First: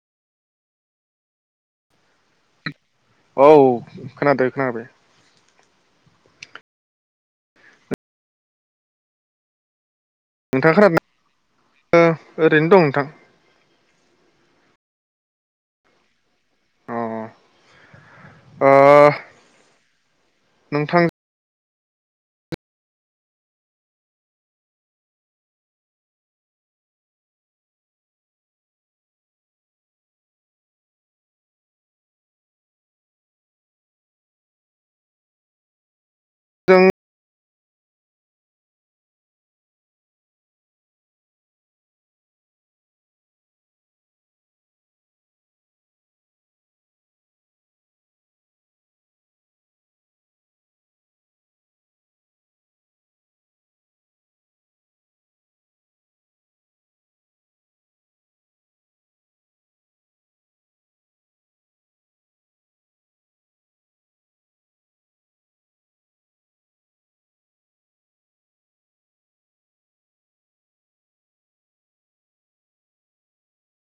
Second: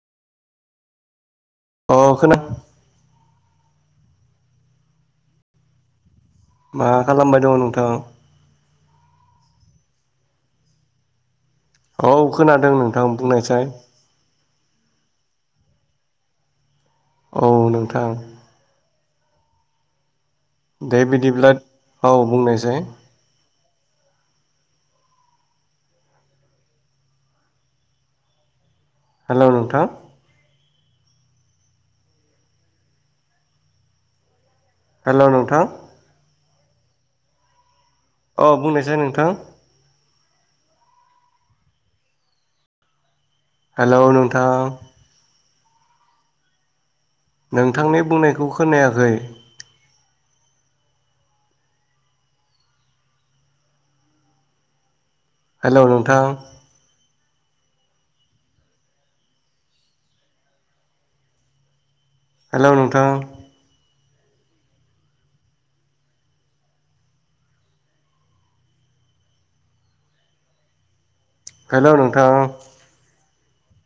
अ खोना औ खोनादो खोनादो। मा खालामबाय दङ' नोंथां? नोंथाङा खोनादों ना? औ ओ ओरैनो खोनादों दं नोंथां। बुंनायसाय अ अ अ नोंथां अ दे बिदिब्लाद औ बुंनायसाय हेलौ नोंथां हेलौ नोंथां जों अ बुंनायसाय नोंथां। हेल' नोंथां नोंथांनि बुंनायखौ खोनायाखै हेल' नोंथां हेल' नोंथां हेल' नोंथां